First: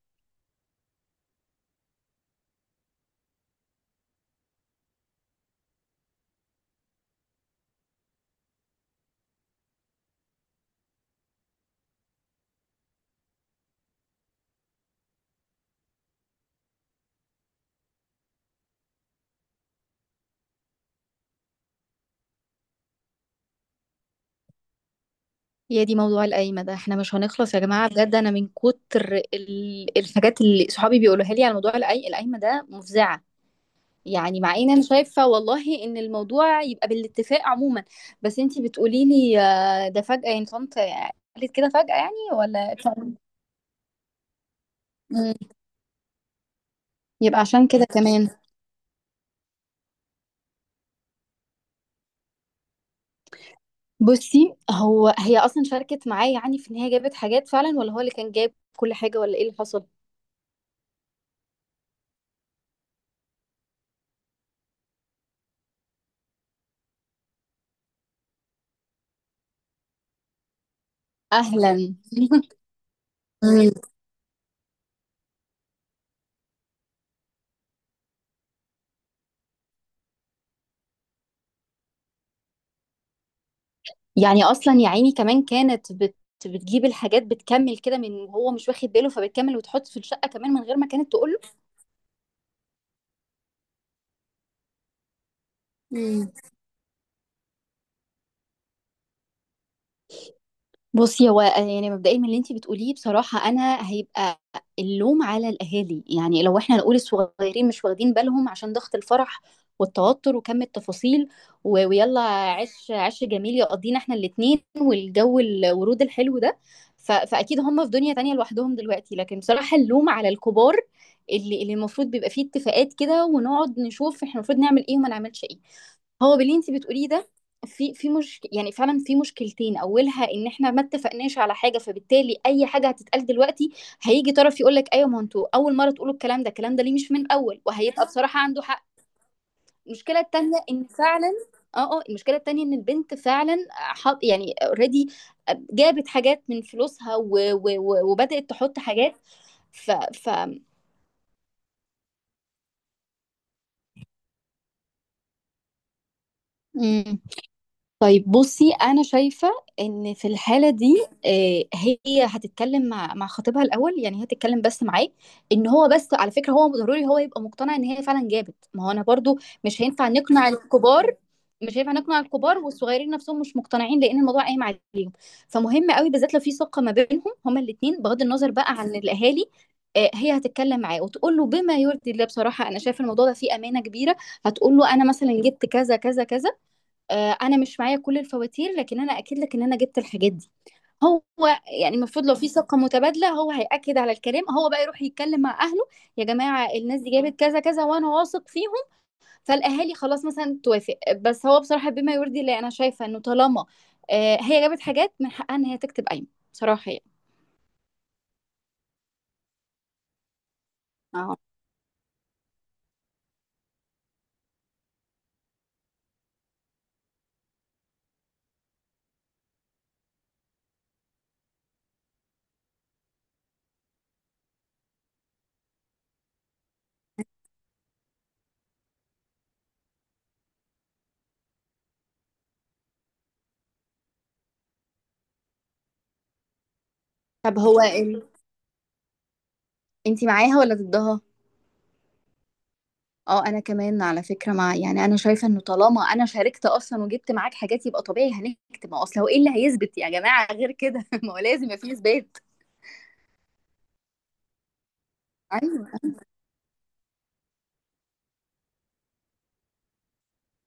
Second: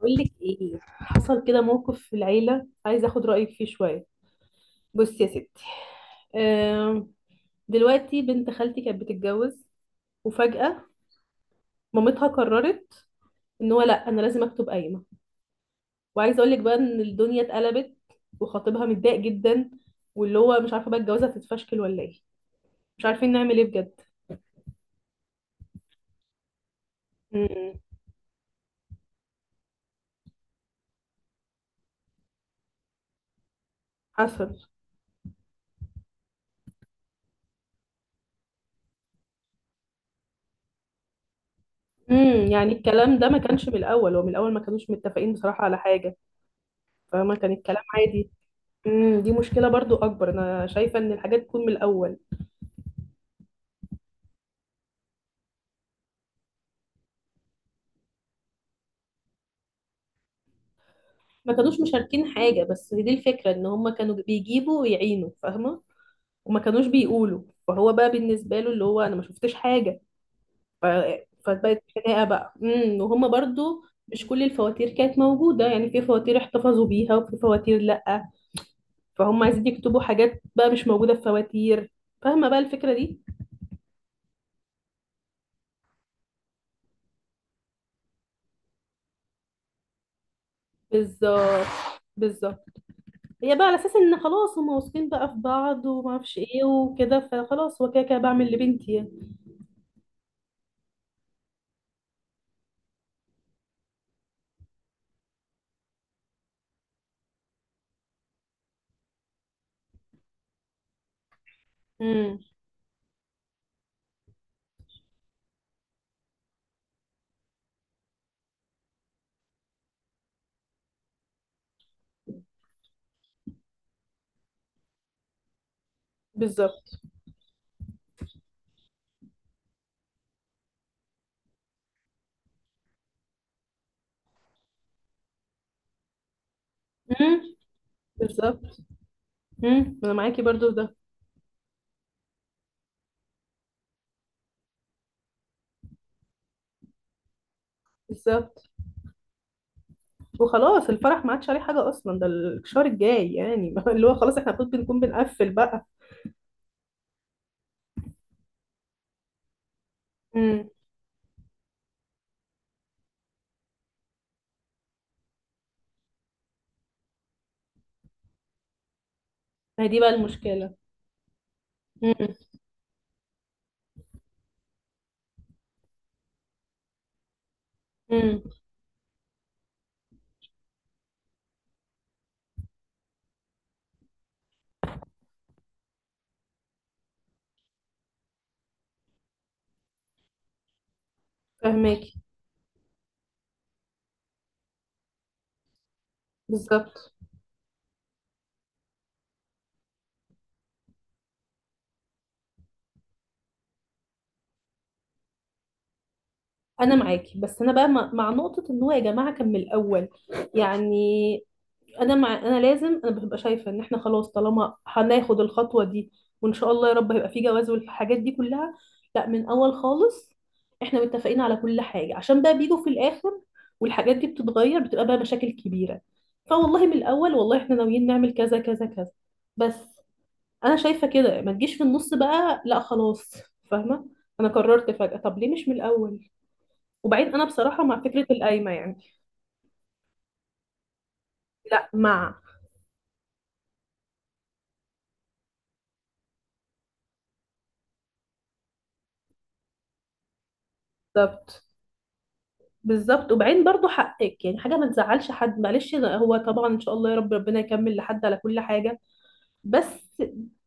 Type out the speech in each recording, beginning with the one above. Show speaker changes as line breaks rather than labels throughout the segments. بقول لك ايه. حصل كده موقف في العيله، عايزه اخد رايك فيه شويه. بصي يا ستي. آم، دلوقتي بنت خالتي كانت بتتجوز، وفجاه مامتها قررت ان هو لا، انا لازم اكتب قايمه. وعايزه اقول لك بقى ان الدنيا اتقلبت، وخطيبها متضايق جدا، واللي هو مش عارفه بقى الجوازه هتتفشكل ولا ايه. مش عارفين نعمل ايه بجد.
يا دي موضوع القايمة ده احنا مش هنخلص يا
امم.
جماعة بجد. انا من كتر الحاجات اللي صحابي بيقولوها لي على موضوع القايمة ده مفزعة. يعني مع
حصل.
ان انا شايفة والله ان الموضوع يبقى بالاتفاق عموما، بس انتي بتقولي لي ده فجأة، يعني طنط قالت كده فجأة يعني
امم، يعني
ولا
الكلام ده ما كانش من الاول، ومن الاول ما كانوش متفقين
مم.
بصراحه على حاجه، فما
يبقى
كان
عشان
الكلام
كده كمان.
عادي. امم، دي مشكلة برضو أكبر، أنا شايفة إن الحاجات تكون من الأول.
بصي، هو هي اصلا شاركت معايا، يعني في ان هي جابت حاجات فعلا ولا هو اللي كان جاب كل حاجة ولا ايه اللي حصل؟
ما كانوش مشاركين حاجة، بس دي الفكرة، إن هما كانوا بيجيبوا ويعينوا فاهمة، وما كانوش بيقولوا. فهو بقى بالنسبة له اللي هو أنا ما شفتش حاجة ف... فبقت
اهلا
خناقة بقى وهما برضو مش كل الفواتير كانت موجودة، يعني في فواتير احتفظوا بيها وفي فواتير لأ، فهم عايزين يكتبوا حاجات بقى مش موجودة في فواتير، فاهمة بقى الفكرة دي.
يعني اصلا يا عيني كمان كانت بتجيب الحاجات، بتكمل كده من هو مش واخد باله، فبتكمل وتحط في الشقة كمان من غير ما كانت تقول
بالظبط. بالظبط. هي بقى على اساس ان خلاص هما واثقين بقى في بعض وما اعرفش
له.
ايه وكده، فخلاص هو كده كده بعمل لبنتي يعني.
بصي، هو يعني مبدئيا من اللي انت بتقوليه بصراحة، انا هيبقى اللوم على الاهالي. يعني لو احنا نقول الصغيرين مش واخدين بالهم عشان ضغط الفرح والتوتر وكم التفاصيل ويلا
امم.
عش عش جميل يقضينا احنا الاتنين، والجو الورود الحلو ده، فاكيد هم في دنيا تانية لوحدهم دلوقتي. لكن بصراحة اللوم على الكبار، اللي المفروض بيبقى فيه اتفاقات كده، ونقعد نشوف احنا المفروض نعمل ايه وما نعملش ايه. هو باللي انت
بالظبط.
بتقوليه ده في في مش، يعني فعلا في مشكلتين. اولها ان احنا ما اتفقناش على حاجه، فبالتالي اي حاجه هتتقال دلوقتي هيجي طرف يقول لك ايوه، ما انتوا اول مره تقولوا الكلام ده، الكلام ده ليه مش من
امم.
الاول؟ وهيبقى بصراحه عنده
بالظبط.
حق.
امم، انا
المشكله
معاكي
التانيه
برضو في
ان
ده.
فعلا اه المشكله التانيه ان البنت فعلا حط، يعني اوريدي جابت حاجات من فلوسها، و و و وبدات
بالظبط.
تحط حاجات ف ف
وخلاص الفرح ما عادش عليه حاجه اصلا، ده الشهر الجاي يعني اللي هو خلاص احنا المفروض بنكون بنقفل بقى.
طيب. بصي انا شايفه ان في
امم.
الحاله دي هي هتتكلم مع خطيبها الاول، يعني هي هتتكلم بس معاه، ان هو بس على فكره هو ضروري هو يبقى مقتنع ان هي فعلا جابت. ما هو انا برضو مش
ما هي دي بقى
هينفع نقنع
المشكله.
الكبار، مش هينفع نقنع
امم.
الكبار والصغيرين نفسهم مش مقتنعين، لان الموضوع قايم عليهم. فمهم قوي بالذات لو في ثقه ما بينهم هما الاثنين بغض
امم.
النظر بقى عن الاهالي. هي هتتكلم معاه وتقول له بما يرضي الله. بصراحه انا شايفه الموضوع ده فيه امانه كبيره. هتقول له انا مثلا جبت كذا كذا كذا، انا مش معايا كل الفواتير لكن انا اكد لك ان انا جبت الحاجات دي. هو يعني
فهماكي.
المفروض لو في ثقة متبادلة هو هيأكد على الكلام، هو بقى يروح يتكلم مع أهله. يا جماعة الناس دي
بالظبط.
جابت كذا كذا وأنا واثق فيهم. فالأهالي خلاص مثلا توافق. بس هو بصراحة بما يرضي الله أنا شايفة إنه طالما هي جابت حاجات من حقها إن هي تكتب قايمة، بصراحة
انا
يعني.
معاكي، بس انا بقى مع نقطه ان هو يا جماعه كان من الاول،
اه.
يعني انا مع انا لازم انا ببقى شايفه ان احنا خلاص، طالما هناخد الخطوه دي وان شاء الله يا رب هيبقى في جواز والحاجات دي كلها، لا، من اول خالص احنا متفقين على كل حاجه، عشان بقى بيجوا في الاخر والحاجات دي بتتغير، بتبقى بقى مشاكل كبيره. فوالله من الاول، والله احنا ناويين نعمل كذا كذا كذا، بس. انا شايفه كده ما تجيش في النص بقى، لا خلاص، فاهمه؟ انا قررت فجاه، طب ليه مش من الاول؟ وبعدين انا
طب هو
بصراحه مع فكره القايمه يعني.
انتي معاها ولا ضدها؟
لا، مع.
اه انا كمان على فكره مع، يعني انا شايفه انه طالما انا شاركت اصلا وجبت معاك حاجات يبقى طبيعي هنكتب. ما هو اصل هو ايه اللي هيثبت يا جماعه غير كده؟ ما هو
بالظبط.
لازم يبقى فيه اثبات.
بالظبط. وبعدين برضو حقك، يعني حاجه ما تزعلش حد،
ايوه
معلش، ده هو طبعا ان شاء الله يا رب ربنا يكمل لحد على كل حاجه، بس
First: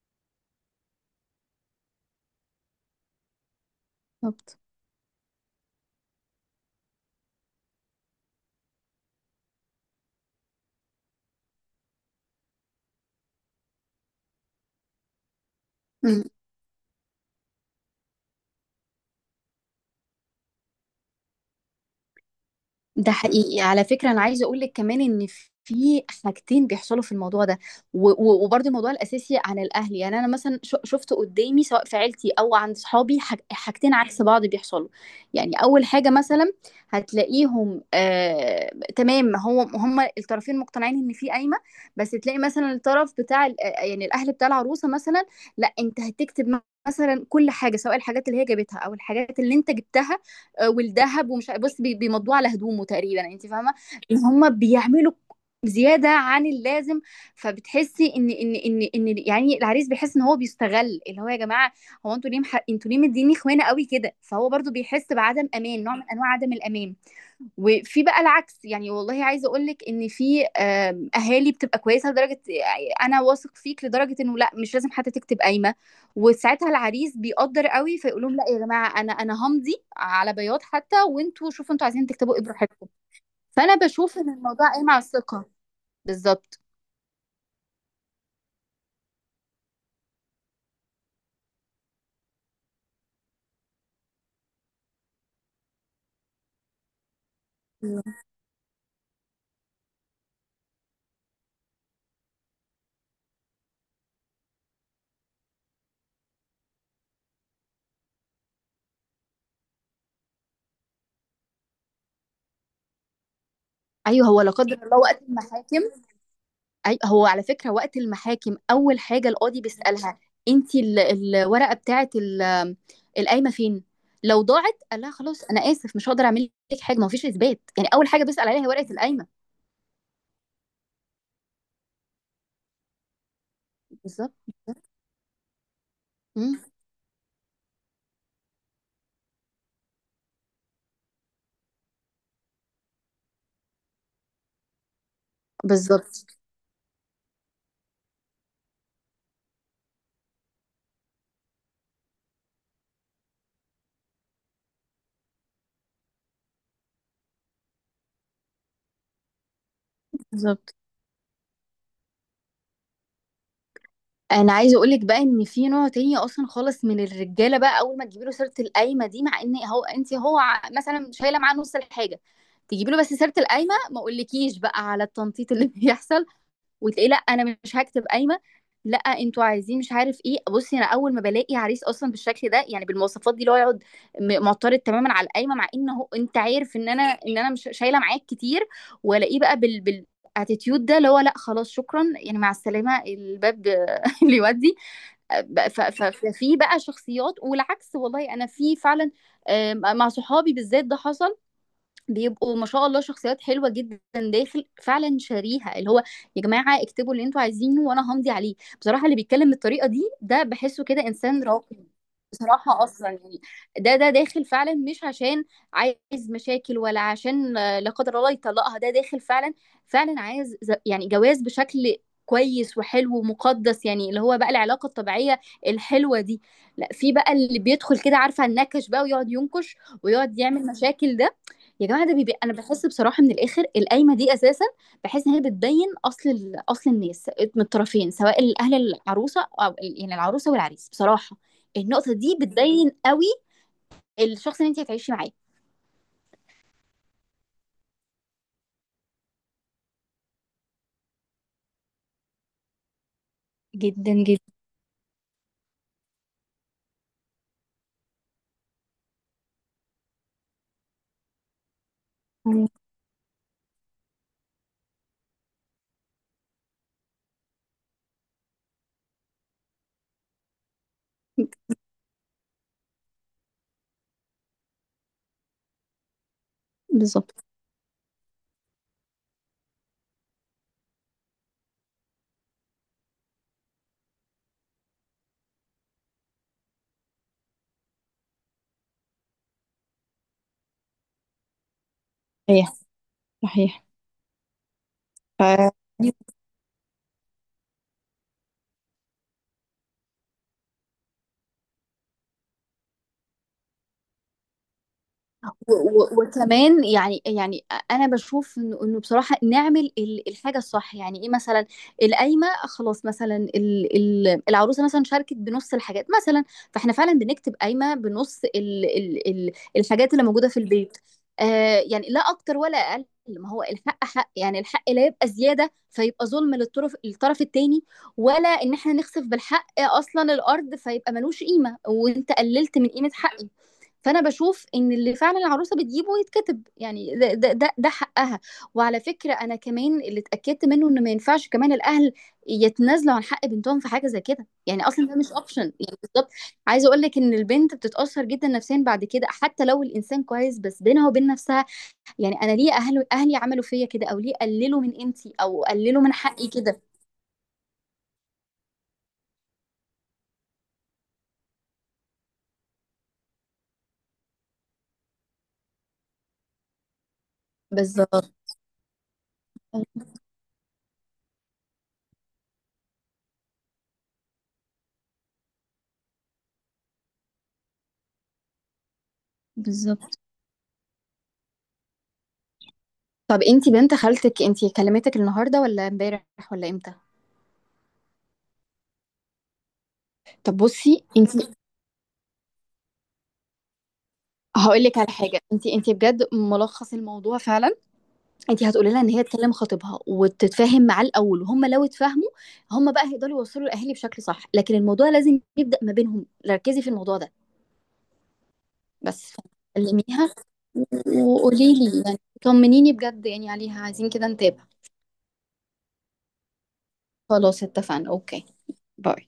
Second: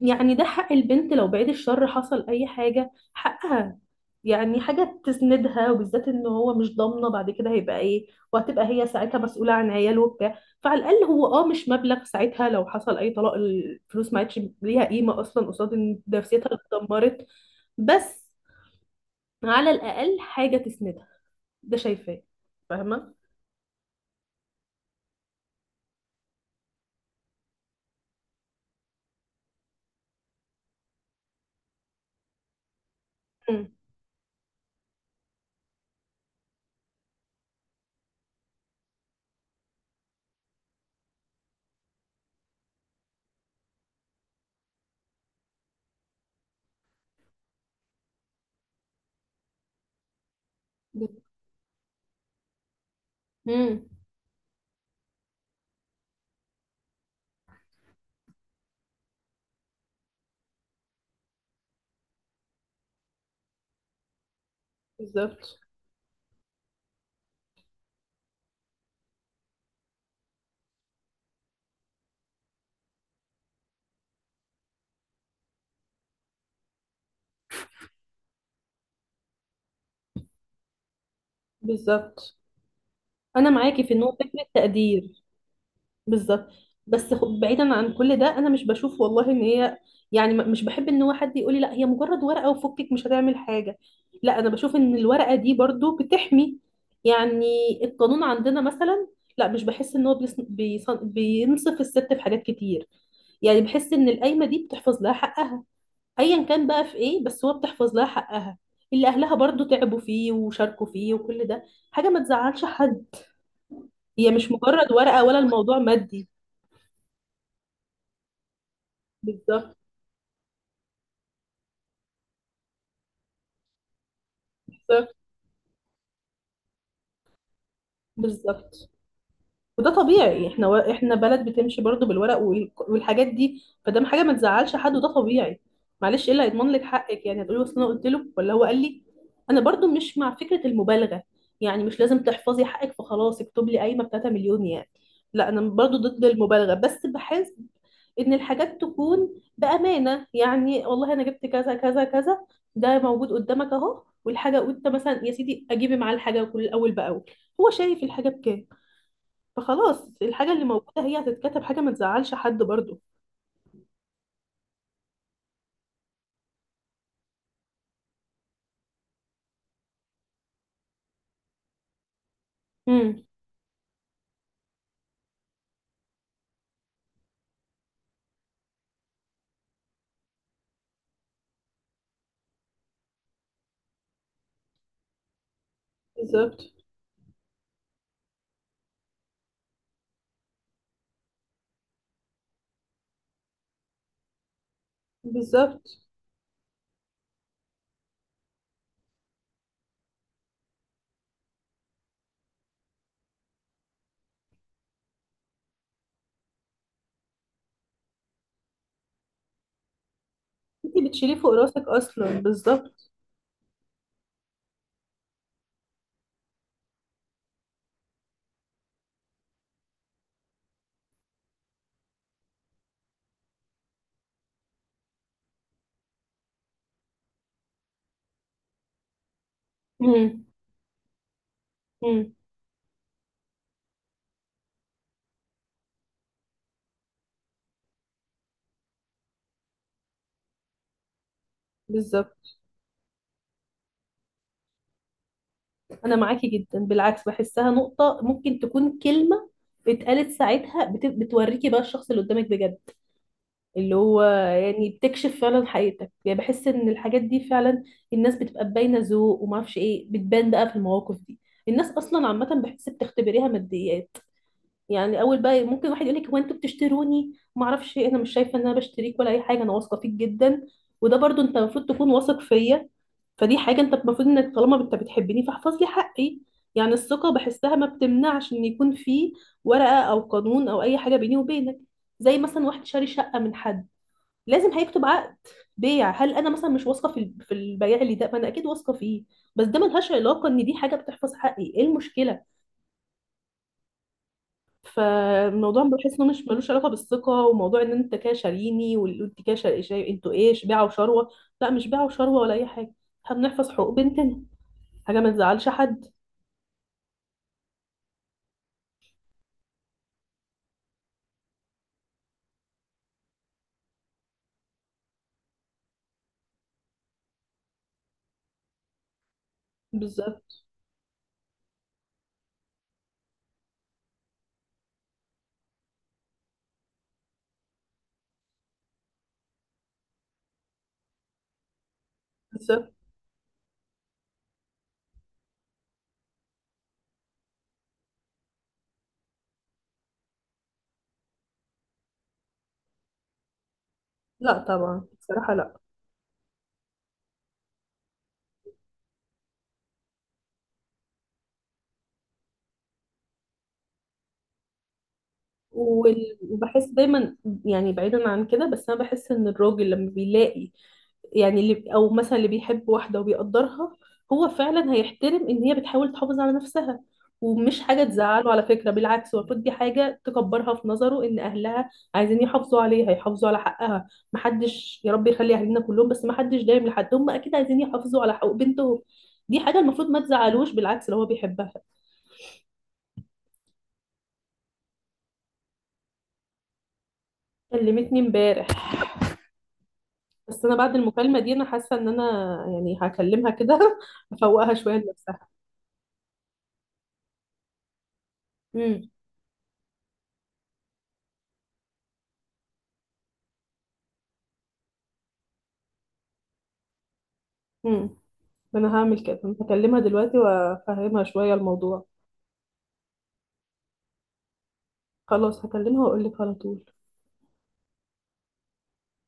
يعني ده حق البنت. لو بعيد الشر حصل اي حاجه، حقها،
بالظبط.
يعني حاجه تسندها، وبالذات ان هو مش ضامنه بعد كده هيبقى ايه، وهتبقى هي ساعتها مسؤوله عن عياله وبتاع، فعلى الاقل هو اه مش مبلغ ساعتها لو حصل اي طلاق، الفلوس ما عادش ليها قيمه اصلا قصاد ان نفسيتها اللي اتدمرت، بس على الاقل حاجه تسندها، ده شايفاه.
ده
فاهمه.
حقيقي على فكرة. أنا عايزة أقول لك كمان إن في حاجتين بيحصلوا في الموضوع ده، وبرضه الموضوع الأساسي عن الأهل. يعني أنا مثلا شفت قدامي سواء في عيلتي أو عند صحابي حاجتين عكس بعض بيحصلوا. يعني أول حاجة مثلا هتلاقيهم، آه، تمام هو هما الطرفين مقتنعين إن في قايمة، بس تلاقي مثلا الطرف بتاع يعني الأهل بتاع العروسة مثلا، لا أنت هتكتب مثلا كل حاجة سواء الحاجات اللي هي جابتها أو الحاجات اللي أنت جبتها والذهب ومش بص بيمضوه على هدومه تقريبا، يعني انت فاهمه
امم.
ان هم بيعملوا زياده عن اللازم. فبتحسي ان يعني العريس بيحس ان هو بيستغل، اللي هو يا جماعه هو انتوا ليه انتوا ليه مديني خوانه قوي كده؟ فهو برضو بيحس بعدم
بالظبط.
امان، نوع من انواع عدم الامان. وفي بقى العكس، يعني والله عايزه اقول لك ان في اهالي بتبقى كويسه لدرجه، يعني انا واثق فيك لدرجه انه لا مش لازم حتى تكتب قايمه. وساعتها العريس بيقدر قوي فيقول لهم لا يا جماعه، انا انا همضي على بياض حتى، وانتوا شوفوا انتوا عايزين تكتبوا
بالظبط.
ايه براحتكم.
انا
فانا
معاكي في ان هو
بشوف ان
فكره
الموضوع قايم على
تقدير.
الثقه.
بالظبط.
بالظبط.
بس بعيدا عن كل ده، انا مش بشوف والله ان هي، يعني مش بحب ان هو حد يقول لي لا، هي مجرد ورقه وفكك مش هتعمل حاجه. لا، انا بشوف ان الورقه دي برضو بتحمي، يعني
مم.
القانون عندنا مثلا لا، مش بحس ان هو بينصف الست في حاجات كتير. يعني بحس ان القايمه دي بتحفظ لها حقها، ايا كان بقى في ايه، بس هو بتحفظ لها حقها، اللي اهلها برضو تعبوا فيه وشاركوا فيه وكل ده. حاجه ما تزعلش حد،
ايوه
هي
هو لا
مش
قدر
مجرد
الله وقت
ورقه ولا الموضوع
المحاكم،
مادي.
أي، هو على فكرة وقت المحاكم أول حاجة القاضي
بالظبط.
بيسألها أنت الورقة بتاعة القايمة فين؟ لو ضاعت قال لها
بالظبط.
خلاص أنا آسف مش هقدر أعمل لك حاجة، ما فيش إثبات. يعني أول حاجة بيسأل عليها هي
بالظبط.
ورقة القايمة.
وده طبيعي، احنا بلد بتمشي برضو بالورق وال... والحاجات دي، فده حاجه ما
بالظبط.
تزعلش حد وده طبيعي. معلش، ايه اللي
مم.
هيضمن لك حقك؟ يعني هتقولي اصل انا قلت له ولا هو قال لي. انا برضو مش مع فكره المبالغه، يعني مش لازم تحفظي حقك فخلاص اكتب لي قايمه ب 3 مليون يعني، لا، انا برضو ضد
بالظبط
المبالغه، بس بحس ان الحاجات تكون بامانه، يعني والله انا جبت كذا كذا كذا، ده موجود قدامك اهو، والحاجه انت مثلا يا سيدي اجيبي معاه الحاجه كل اول باول، هو شايف الحاجه بكام، فخلاص الحاجة اللي
بالظبط.
موجودة هي هتتكتب، حاجة ما تزعلش حد برضو.
أنا عايزة أقول لك بقى إن في نوع تاني أصلا خالص من الرجالة بقى، أول ما تجيبي له سيرة القايمة دي مع إن هو أنت هو مثلا شايلة معاه نص الحاجة، تجيبي له بس
امم.
سيرة القايمة ما أقولكيش بقى على التنطيط اللي بيحصل. وتلاقيه لا انا مش هكتب قايمه، لا انتوا عايزين مش عارف ايه. بصي، انا اول ما بلاقي عريس اصلا بالشكل ده، يعني بالمواصفات دي اللي هو يقعد معترض تماما على القايمه مع ان هو انت
بالظبط.
عارف ان انا مش شايله معاك كتير، والاقيه بقى بال بال اتيتيود ده اللي هو لا خلاص شكرا، يعني مع السلامه الباب اللي يودي.
بالظبط.
ففي بقى شخصيات، والعكس والله انا في فعلا مع صحابي بالذات ده حصل، بيبقوا ما شاء الله شخصيات حلوه جدا داخل فعلا شاريها، اللي هو يا جماعه اكتبوا اللي انتوا عايزينه وانا همضي عليه. بصراحه اللي بيتكلم بالطريقه دي ده بحسه كده
انت بتشيليه
انسان
فوق
راقي
راسك اصلا،
بصراحه اصلا
بالظبط.
يعني. ده ده داخل فعلا مش عشان عايز مشاكل، ولا عشان لا قدر الله يطلقها، ده داخل فعلا فعلا عايز يعني جواز بشكل كويس وحلو ومقدس، يعني اللي هو بقى العلاقه الطبيعيه الحلوه دي. لا في بقى اللي بيدخل كده عارفه النكش بقى، ويقعد ينكش ويقعد
امم.
يعمل مشاكل ده. يا جماعه ده
امم.
انا بحس بصراحه من الاخر القايمه دي اساسا بحس ان هي بتبين اصل اصل الناس من الطرفين، سواء الاهل العروسه او يعني العروسه والعريس. بصراحه النقطه دي
بالظبط.
بتبين قوي الشخص اللي انت هتعيشي معاه.
انا معاكي جدا، بالعكس، بحسها نقطة ممكن تكون كلمة اتقالت ساعتها بتوريكي بقى الشخص اللي قدامك بجد، اللي
جدا
هو
جدا.
يعني بتكشف فعلا حقيقتك. يعني بحس ان الحاجات دي فعلا، الناس بتبقى باينة ذوق وما اعرفش ايه، بتبان بقى في المواقف دي. الناس اصلا عامة بحس بتختبريها ماديا، يعني اول بقى ممكن واحد يقول لك هو انتوا بتشتروني ما اعرفش إيه، انا مش شايفه ان انا بشتريك ولا اي حاجه، انا واثقه فيك جدا، وده برضو انت المفروض تكون واثق فيا، فدي حاجه انت المفروض انك طالما انت بتحبني فاحفظ لي حقي. يعني الثقه
بالظبط.
بحسها ما بتمنعش ان يكون في ورقه او قانون او اي حاجه بيني وبينك، زي مثلا واحد شاري شقه من حد لازم هيكتب عقد بيع. هل انا مثلا مش واثقه في في البياع اللي ده؟ ما انا اكيد واثقه فيه، بس ده ملهاش علاقه، ان دي حاجه بتحفظ حقي، ايه المشكله؟
صحيح صحيح.
فالموضوع
ف
بحس انه مش ملوش علاقه بالثقه، وموضوع ان انت كده شاريني وانت كده انتوا ايه، بيعه وشروه؟ لا، مش بيعه وشروه ولا اي حاجه، احنا بنحفظ حقوق بنتنا، حاجه ما تزعلش حد.
وكمان، انا بشوف انه إنه بصراحه نعمل الحاجه الصح. يعني ايه مثلا؟ القايمه خلاص مثلا العروسه مثلا شاركت بنص الحاجات مثلا، فاحنا فعلا بنكتب قايمه بنص ال ال ال الحاجات اللي موجوده في
بالظبط.
البيت. آه، يعني لا اكتر ولا اقل، ما هو الحق حق. يعني الحق لا يبقى زياده فيبقى ظلم الطرف التاني، ولا ان احنا نخسف بالحق اصلا الارض فيبقى ملوش قيمه، وانت قللت من
بالظبط.
قيمه حقي. فانا بشوف ان اللي فعلا العروسه بتجيبه يتكتب، يعني ده حقها. وعلى فكره انا كمان اللي اتاكدت منه ان ما ينفعش كمان الاهل يتنازلوا عن حق بنتهم في حاجه زي كده،
لا
يعني
طبعا،
اصلا ده مش
بصراحه
اوبشن
لا.
يعني، بالظبط. عايزه اقول لك ان البنت بتتاثر جدا نفسيا بعد كده حتى لو الانسان كويس، بس بينها وبين نفسها يعني انا ليه اهلي عملوا فيا كده، او ليه قللوا من قيمتي او قللوا من حقي كده؟
وبحس دايما، يعني بعيدا عن كده، بس انا بحس ان الراجل لما بيلاقي، يعني اللي او مثلا اللي بيحب واحده وبيقدرها، هو فعلا هيحترم ان هي بتحاول تحافظ على نفسها، ومش حاجه
بالظبط
تزعله على فكره، بالعكس المفروض دي حاجه تكبرها في نظره، ان اهلها عايزين يحافظوا عليها، يحافظوا على حقها، محدش يا رب يخلي اهالينا كلهم، بس محدش دايم لحد، هم اكيد عايزين يحافظوا على حقوق بنتهم. دي حاجه المفروض
بالظبط.
ما تزعلوش، بالعكس لو هو بيحبها.
طب انتي بنت خالتك انتي كلمتك النهارده ولا امبارح ولا امتى؟
كلمتني امبارح.
طب
بس انا بعد
بصي انت،
المكالمه دي انا حاسه ان انا يعني هكلمها كده افوقها
هاقول
شويه
لِك على حاجة،
لنفسها.
أنتِ أنتِ بجد ملخّص الموضوع فعلًا. أنتِ هتقولي لها إن
امم.
هي تكلّم خطيبها وتتفاهم معاه الأول، وهُم لو اتفاهموا، هُم بقى هيقدروا يوصّلوا الأهالي بشكل صح، لكن الموضوع لازم يبدأ ما بينهم، ركّزي في الموضوع ده.
امم. انا هعمل
بس
كده، هكلمها
كلّميها
دلوقتي وافهمها شويه
وقولي لي،
الموضوع.
يعني طمّنيني بجد يعني عليها، عايزين كده نتابع.
خلاص، هكلمها واقول لك على طول.
خلاص اتفقنا، أوكي، باي.